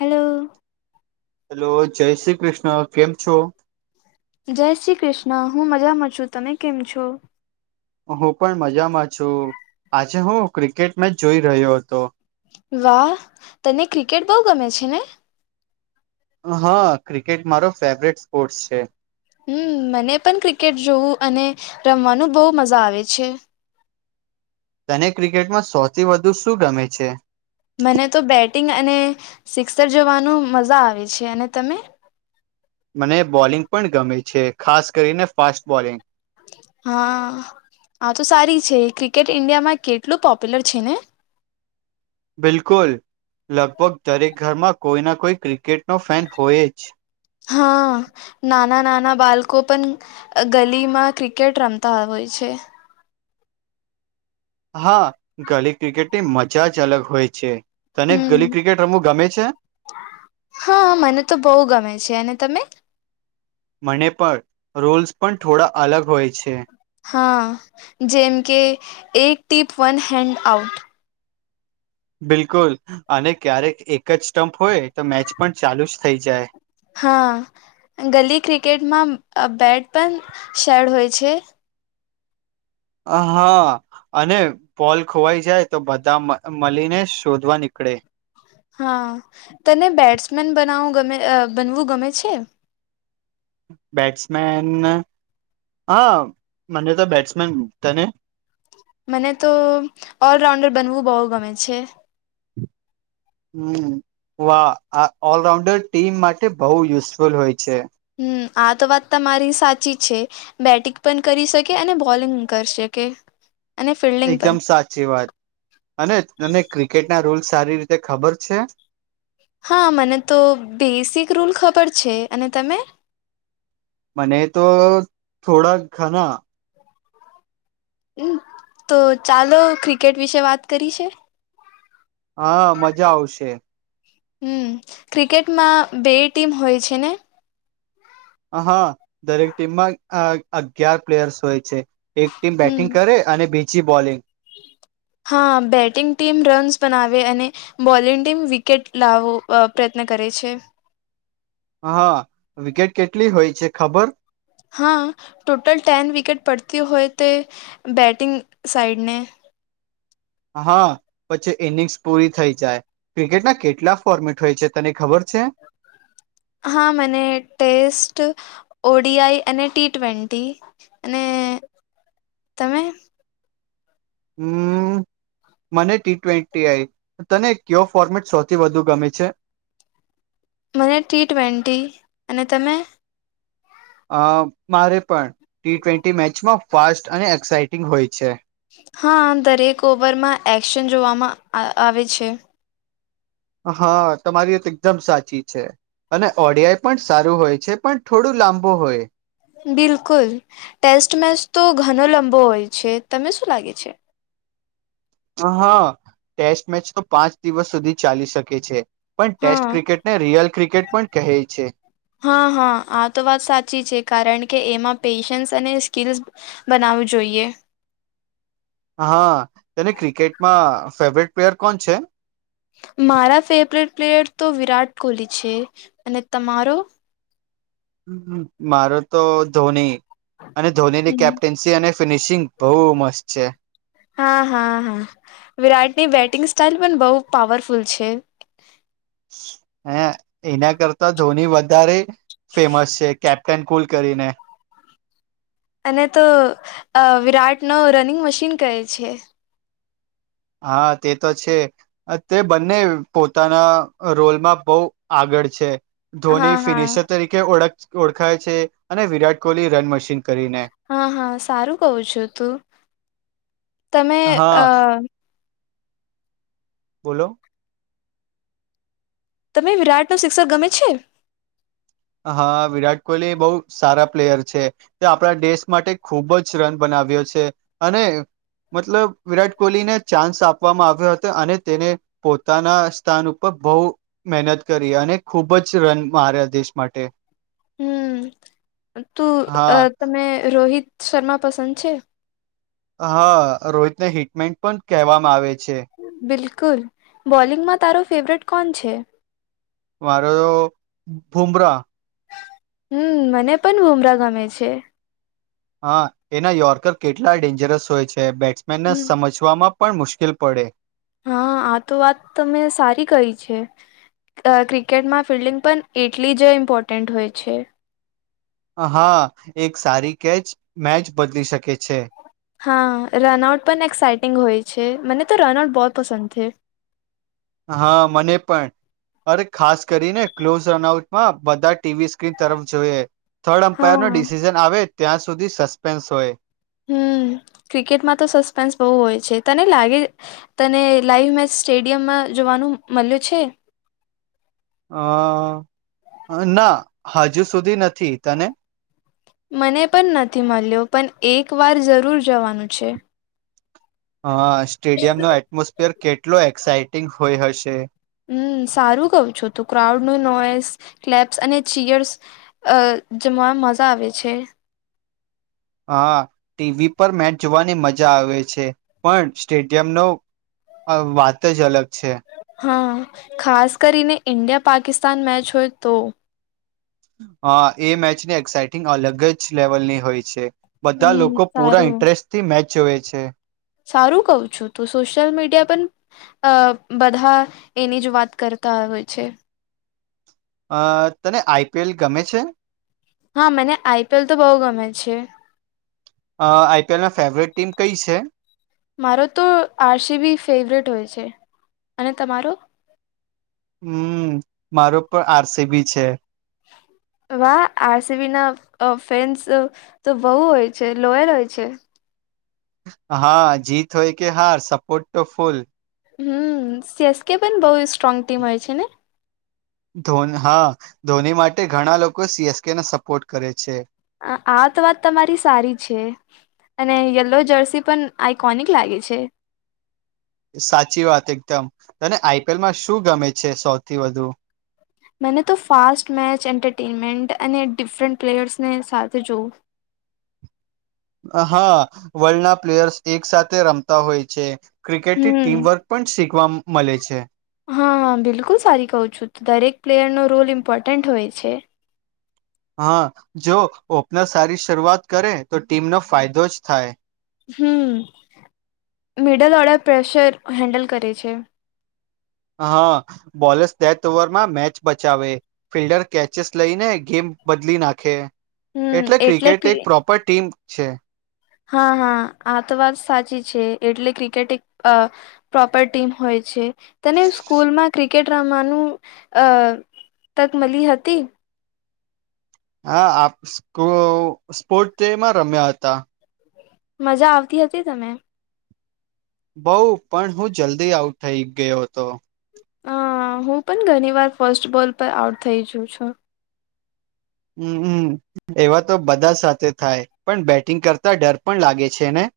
Hello hello જય શ્રી ક્રિષ્ણ કેમ છો? જય શ્રી ક્રિષ્ણ, હું મજામાં છું, તમે કેમ છો? હું પણ મજામાં છું, આજે હું ક્રિકેટ મેચ જોઈ રહ્યો હતો. વાહ! તને ક્રિકેટ બઉ ગમે છે ને? હા, ક્રિકેટ મારો ફેવરેટ સ્પોર્ટ્સ છે. હમ્મ, મને પન ક્રિકેટ જોવું અને રમવાનું બઉ મઝા આવે છે. તને ક્રિકેટમાં સોથી વધુ શું ગમે છે? મને તો બેટિંગ અને સિક્સર જોવાનું મઝા આવે છે અને તમે? મને બોલિંગ પણ ગમે છે ખાસ કરીને ફાસ્ટ બોલિંગ. હા આ તો સારી છે, ક્રિકેટ ઈન્ડિયામાં કેટલું પોપ્યુલર છે ને બિલકુલ, લગભગ દરેક ઘરમાં કોઈ ના કોઈ ક્રિકેટનો ફેન હોય જ. હાં નાના નાના બાલકો પણ ગલીમાં ક્રિકેટ રમતા હોય છે. હા, ગલી ક્રિકેટની મજા જ અલગ હોય છે તને ગલી ક્રિકેટ રમવું ગમે છે? હાં મને તો બઉ ગમે છે અને તમે? મને પણ રોલ્સ પણ થોડા અલગ હોય છે. હા જેમ કે એક ટીપ વન હેન્ડ આઉટ. બિલકુલ અને ક્યારેક એક જ સ્ટમ્પ હોય તો મેચ પણ ચાલુ જ થઈ જાય. હાં ગલી ક્રિકેટમાં અ બેટ પન શેડ હોય છે અ હા અને બોલ ખોવાઈ જાય તો બધા મ મલીને શોધવા નીકળે હાં તને બેટ્સમેન બનાવવું ગમે અ બનવું ગમે છે? બેટ્સમેન હાં મને તો બેટ્સમેન તને? મને તો ઓલરાઉન્ડર બનવું બહુ ગમે છે. હમ્મ વાહ આ ઓલરાઉન્ડર ટીમ માટે બઉ યુઝફુલ હોય છે. હમ્મ આ તો વાત તમારી સાચી છે. બેટિંક પણ કરી શકે અને બોલિંગ કર શકે. અને ફિલ્ડિંગ પણ એકદમ સાચી વાત અને તને ક્રિકેટ ના રુલ સારી રીતે ખબર છે? હા મને તો બેસિક રૂલ ખબર છે અને તમે? મને તો થોડા ઘના હમ્મ તો ચાલો ક્રિકેટ વિશે વાત કરી છે. હાં મજા આવશે. હહ્મ ક્રિકેટમાં બે ટીમ હોય છે ને? હાં દરેક ટીમમાં અ અગિયાર પ્લેયર્સ હોય છે. એક ટીમ હમ બેટિંગ કરે અને બીજી બોલિંગ. હા બેટિંગ ટીમ રન્સ બનાવે અને બોલિંગ ટીમ વિકેટ લાવો અ પ્રયત્ન કરે છે હા વિકેટ કેટલી હોય છે ખબર? હાં ટોટલ ટેન વિકેટ પડતી હોય તે બેટિંગ સાઈડને હાં પછી ઈનિંગ્સ પૂરી થઈ જાય. ક્રિકેટના કેટલા ફોર્મેટ હોય છે તને ખબર છે? હા મને ટેસ્ટ ઓ ડી આઈ અને ટી ટ્વેન્ટી અને તમે? હમ્મ. મને ટી ટ્વેન્ટી આઈ તને કયો ફોર્મેટ સૌથી વધુ ગમે છે? મને ટી ટ્વેન્ટી અને તમે અ મારે પણ ટી ટ્વેન્ટી મેચમાં ફાસ્ટ અને એક્સાઈટિંગ હોય છે. હા દરેક ઓવરમાં એક્શન જોવામાં આવે છે. હા તમારી વાત તો એકદમ સાચી છે. અને ઓડિયાઈ પણ સારું હોય છે પણ થોડું લાંબુ હોય બિલકુલ ટેસ્ટ મેચ તો ઘણો લંબો હોય છે તને શું લાગે છે હા ટેસ્ટ મેચ તો પાંચ દિવસ સુધી ચાલી શકે છે. પણ ટેસ્ટ હા ક્રિકેટ ને રિયલ ક્રિકેટ પણ કહે છે. હા હા આ તો વાત સાચી છે કારણ કે એમાં પેશન્સ અને સ્કીલસ બનાવું જોઈએ હા તેને ક્રિકેટમાં ફેવરેટ પ્લેયર કોણ છે? મારા ફેવરેટ પ્લેયર તો વિરાટ કોહલી છે અને તમારો? મારો તો ધોની અને ધોનીની હમ કેપ્ટન [unintelligible] છિ અને ફિનિશિંગ બહુ મસ્ત છે. હા હા હા વિરાટની બેટિંગ સ્ટાઇલ પણ બહુ પાવરફુલ છે. હ એના કરતા ધોની વધારે ફેમસ છે કેપ ટેનકુલ કરીને અને તો વિરાટ નો રનિંગ મશીન કહે છે. હા તે તો છે. અત્યારે બંને પોતાના રોલમાં બહુ આગળ છે. હા ધોની હા ફિનિશર તરીકે ઓળ ઓળખાય છે અને વિરાટ કોહલી રન મશીન કરીને હા હા સારું કવ છું તું તમે અ હા બોલો તમેને વિરાટનો શિક્ષક ગમે છે. હાઅ વિરાટ કોહલી બહુ સારા પ્લેયર છે. તે આપણા દેશ માટે ખૂબ જ રન બનાવ્યો છે. અને મતલબ વિરાટ કોહલીને ચાન્સ આપવામાં આવ્યો હતો અને તેને પોતાના સ્થાન ઉપર બહું મહેનત કરી અને ખુબ જ રન મારા દેશ માટે હમ તું હા તમે રોહિત શર્મા પસંદ છે? હા રોહિતને હિટમેન પણ કહેવામાં આવે છે. બિલકુલ બોલિંગમાં તારો ફેવરેટ કોણ છે? મારો બૂમરાહ હમ્મ મને પણ બુમરાહ ગમે છે. હા એના યોર્કર કેટલા ડેન્જરસ હોય છે. બેટ્સમેનને સમજવામાં પણ મુશ્કેલ પડે હા આ તો વાત તમે સારી કહી છે. અ ક્રિકેટમાં ફિલ્ડિંગ પણ એટલી જ ઇમ્પોર્ટન્ટ હોય છે. હા એક સારી કેચ મેચ બદલી શકે છે. હા રનઆઉટ પણ એક્સાાઈઇટિંગ હોય છે મને તો રનઆઉટ બહું પસંદ છે. હા મને પણ અરે ખાસ કરીને ક્લોઝ રનઆઉટમાં બધા ટીવી સ્ક્રીન તરફ જોઈએ થર્ડ એમ્પાયરનો હા ડિસિઝન આવે ત્યાં સુધી સસ્પેન્સ હોય હમ ક્રિકેટમાં તો સસ્પેન્સ બહું હોય છે. તને લાગે તને લાઈવ મેચ સ્ટેડિયમમાં જોવાનું મળ્યું છે. અ ના હજુ સુધી નથી તને મને પણ નથી મળ્યો પણ એકવાર જરૂર જવાનું છે. હા સ્ટેડિયમ નો એટમોસફિયર કેટલો એક્સાાઈટિંગ હોય હશે હમ સારું કહો છો તો ક્રાઉડ ન નોઈસ ક્લેબ્સ અને ચેયર્સ અ જોવામાં મજા આવે છે. હા ટીવી પર મેચ જોવાની મજા આવે છે પણ સ્ટેડિયમનો વાત જ અલગ છે. હા ખાસ કરીને ઇન્ડિયા અને પાકિસ્તાન મેચ હોય તો હા એ મેચની એક્સાઇટિંગ અલગ જ લેવલની હોય છે. બધા હમ લોકો પુરા સારું ઇન્ટરેસ્ટ થી મેચ જોય છે. સારું કવ છું તું સોશિયલ મીડિયા પણ અ બંધા એની જ વાત કરતા હોય છે. હા તને આઈપીએલ ગમે છે. હા મને આઈપીએલ તો બહુ ગમે છે. અ આઈપીએલ ના ફેવરેટ ટીમ કઈ છે. મારો તો આરસીબી ફેવરેટ હોય છે અને તમારો હમ્મ મારો પણ આરસીબી છે. વાહ આરસીબીના ફેન્સ તો બહુ હોય છે લોયલ હોય છે. હા જીત હોય કે હાર સપોર્ટ તો ફૂલ હમ સીએસકે પણ બહુ સ્ટ્રોંગ ટીમ હોય છે. ને હા ધોની માટે ઘણા લોકો સીએસકેને સપોર્ટ કરે છે. આ તો વાત તમારી સારી છે. અને યલો જર્સી પણ આઈકોનિક લાગે છે. સાચી વાત એકદમ તને આઈપીએલ માં શું ગમે છે. સૌથી વધુ મને તો ફાસ્ટ મેચ એન્ટરટેનમેન્ટ અને ડિફરન્ટ પ્લેયર્સને સાથે જોવું હા વર્લ્ડના પ્લેયર્સ એક સાથે રમતા હોય છે ક્રિકેટ હમ ટીમવર્ક પણ શીખવા મળે છે. હા હા બિલકુલ સારી કહું છું દરેક પ્લેયરનોો રોલ ઇમ્પોર્ટન્ટ હોય છે. હા જો ઓપનર સારી શરૂઆત કરે તો ટીમનોો ફાયદો જ થાય હમ મિડલ ઓર્ડર પ્રેશર હેન્ડલ કરે છે. હા બોલસ બે ઓવરમાં મેચ બચાવે ફિલ્ડર કેચેસ લઈ ને ગેમ બદલી નાખે એટલે ક્રિકેટ એક પ્રોપર ટીમ છે. હા હા આ તો વાત સાચી છે એટલે ક્રિકેટ એક અ પ્રોપર ટીમ હોય છે. તને સ્કૂલમાં ક્રિકેટ રમવાનું અ તક મળી હતી હા આપ સ્પોર્ટ ડે માં રમ્યા હતા મજા આવતી હતી તને બઉ પણ હું જલ્દી આઉટ થઈ ગયો હતો હ હું પણ ઘણી વાર ફસ્ટ બોલ પર આઉટ થઇ જઉ છું હમ હમ એવા તો બધા સાથે થાય પણ બેટિંગ કરતા ડર પણ લાગે છે ને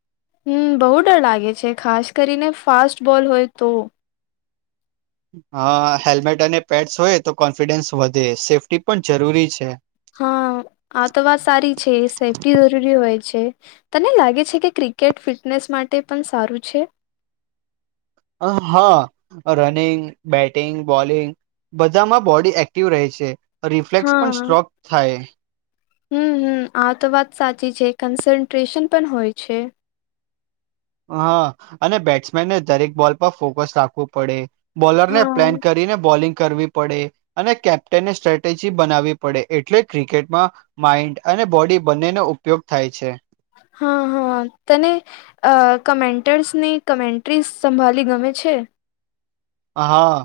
હમ બહુ ડર લાગે છે ખાસ કરીને ફાસ્ટ બોલ હોય તો હા હેલ્મેટ અને પેડ્સ હોય તો કોન્ફિડન્સ વધે સેફ્ટી પણ જરૂરી છે. હા આ તો વાત સારી છે સેફ્ટી જરૂરી હોય છે. તને લાગે છે કે ક્રિકેટ ફિટનેસ માટે પણ સારું છે. હા રનિંગ બેટિંગ બોલિંગ બધામાં બોડી એક્ટિવ રહે છે રિફ્લેક્સ પણ હા. સ્ટ્રોક થાય હમ હમ આ તો વાત સાચી છે કન્સન્ટ્રેશન પણ હોય છે. હા અને બેટ્સમેનને દરેક બોલ પર ફોકસ રાખવું પડે બોલર ને હા પ્લાન કરીને બોલિંગ કરવી પડે અને કેપ્ટનને સ્ટ્રેટેજી બનાવવી પડે એટલે ક્રિકેટમાં માઈન્ડ અને બોડી બંનેનો ઉપયોગ થાય છે. હા હા તને અ કમેન્ટર્સની કમેન્ટ્રીઝ સંભાળી ગમે છે. હા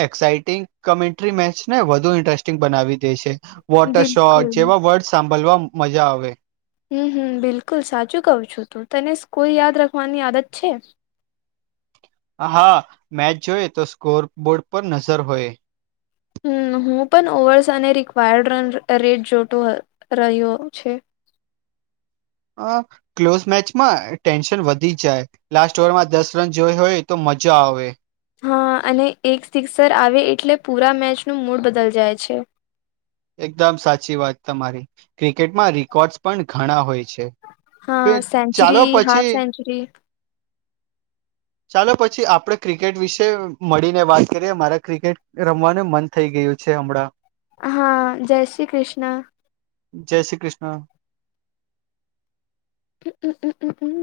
એક્સાાઈટિંગ કમેન્ટ્રી મેચ ને વધુ ઇન્ટરેસ્ટિંગ બનાવી દે છે. વોટર શોટ બિલકુલ જેવા વર્ડ સાંભળવા મજા આવે હમ હમ બિલકુલ સાચું કવ છું તું તને સ્કૂલ યાદ રાખવાની આદત છે. હા મેચ જોય તો સ્કોર બોર્ડ પર નજર હોય હમ હું પણ ઓવર્સ અને રિક્વાયર્ડ રન રેટ જોતો રહ્યો છે. હ ક્લોઝ મેચમાં ટેન્શન વધી જાય લાસ્ટ ઓવર માં દસ રન જોઈ હોય તો મજા આવે હા અને એક સિક્સર આવે એટલે પૂરા મેચ નું મૂડ બદલ જાય છે. એકદમ સાચી વાત તમારી ક્રિકેટમાં રેકોર્ડસ પણ ઘણા હોય છે. તો હા ચાલો સેન્ચુરી પછી હાફ સેન્ચુરી ચાલો પછી આપડે ક્રિકેટ વિશે મળીને વાત કરીએ મારા ક્રિકેટ રમવાનું મન થઈ ગયું છે હમણાં હા જય શ્રી કૃષ્ણ જય શ્રી કૃષ્ણ હમ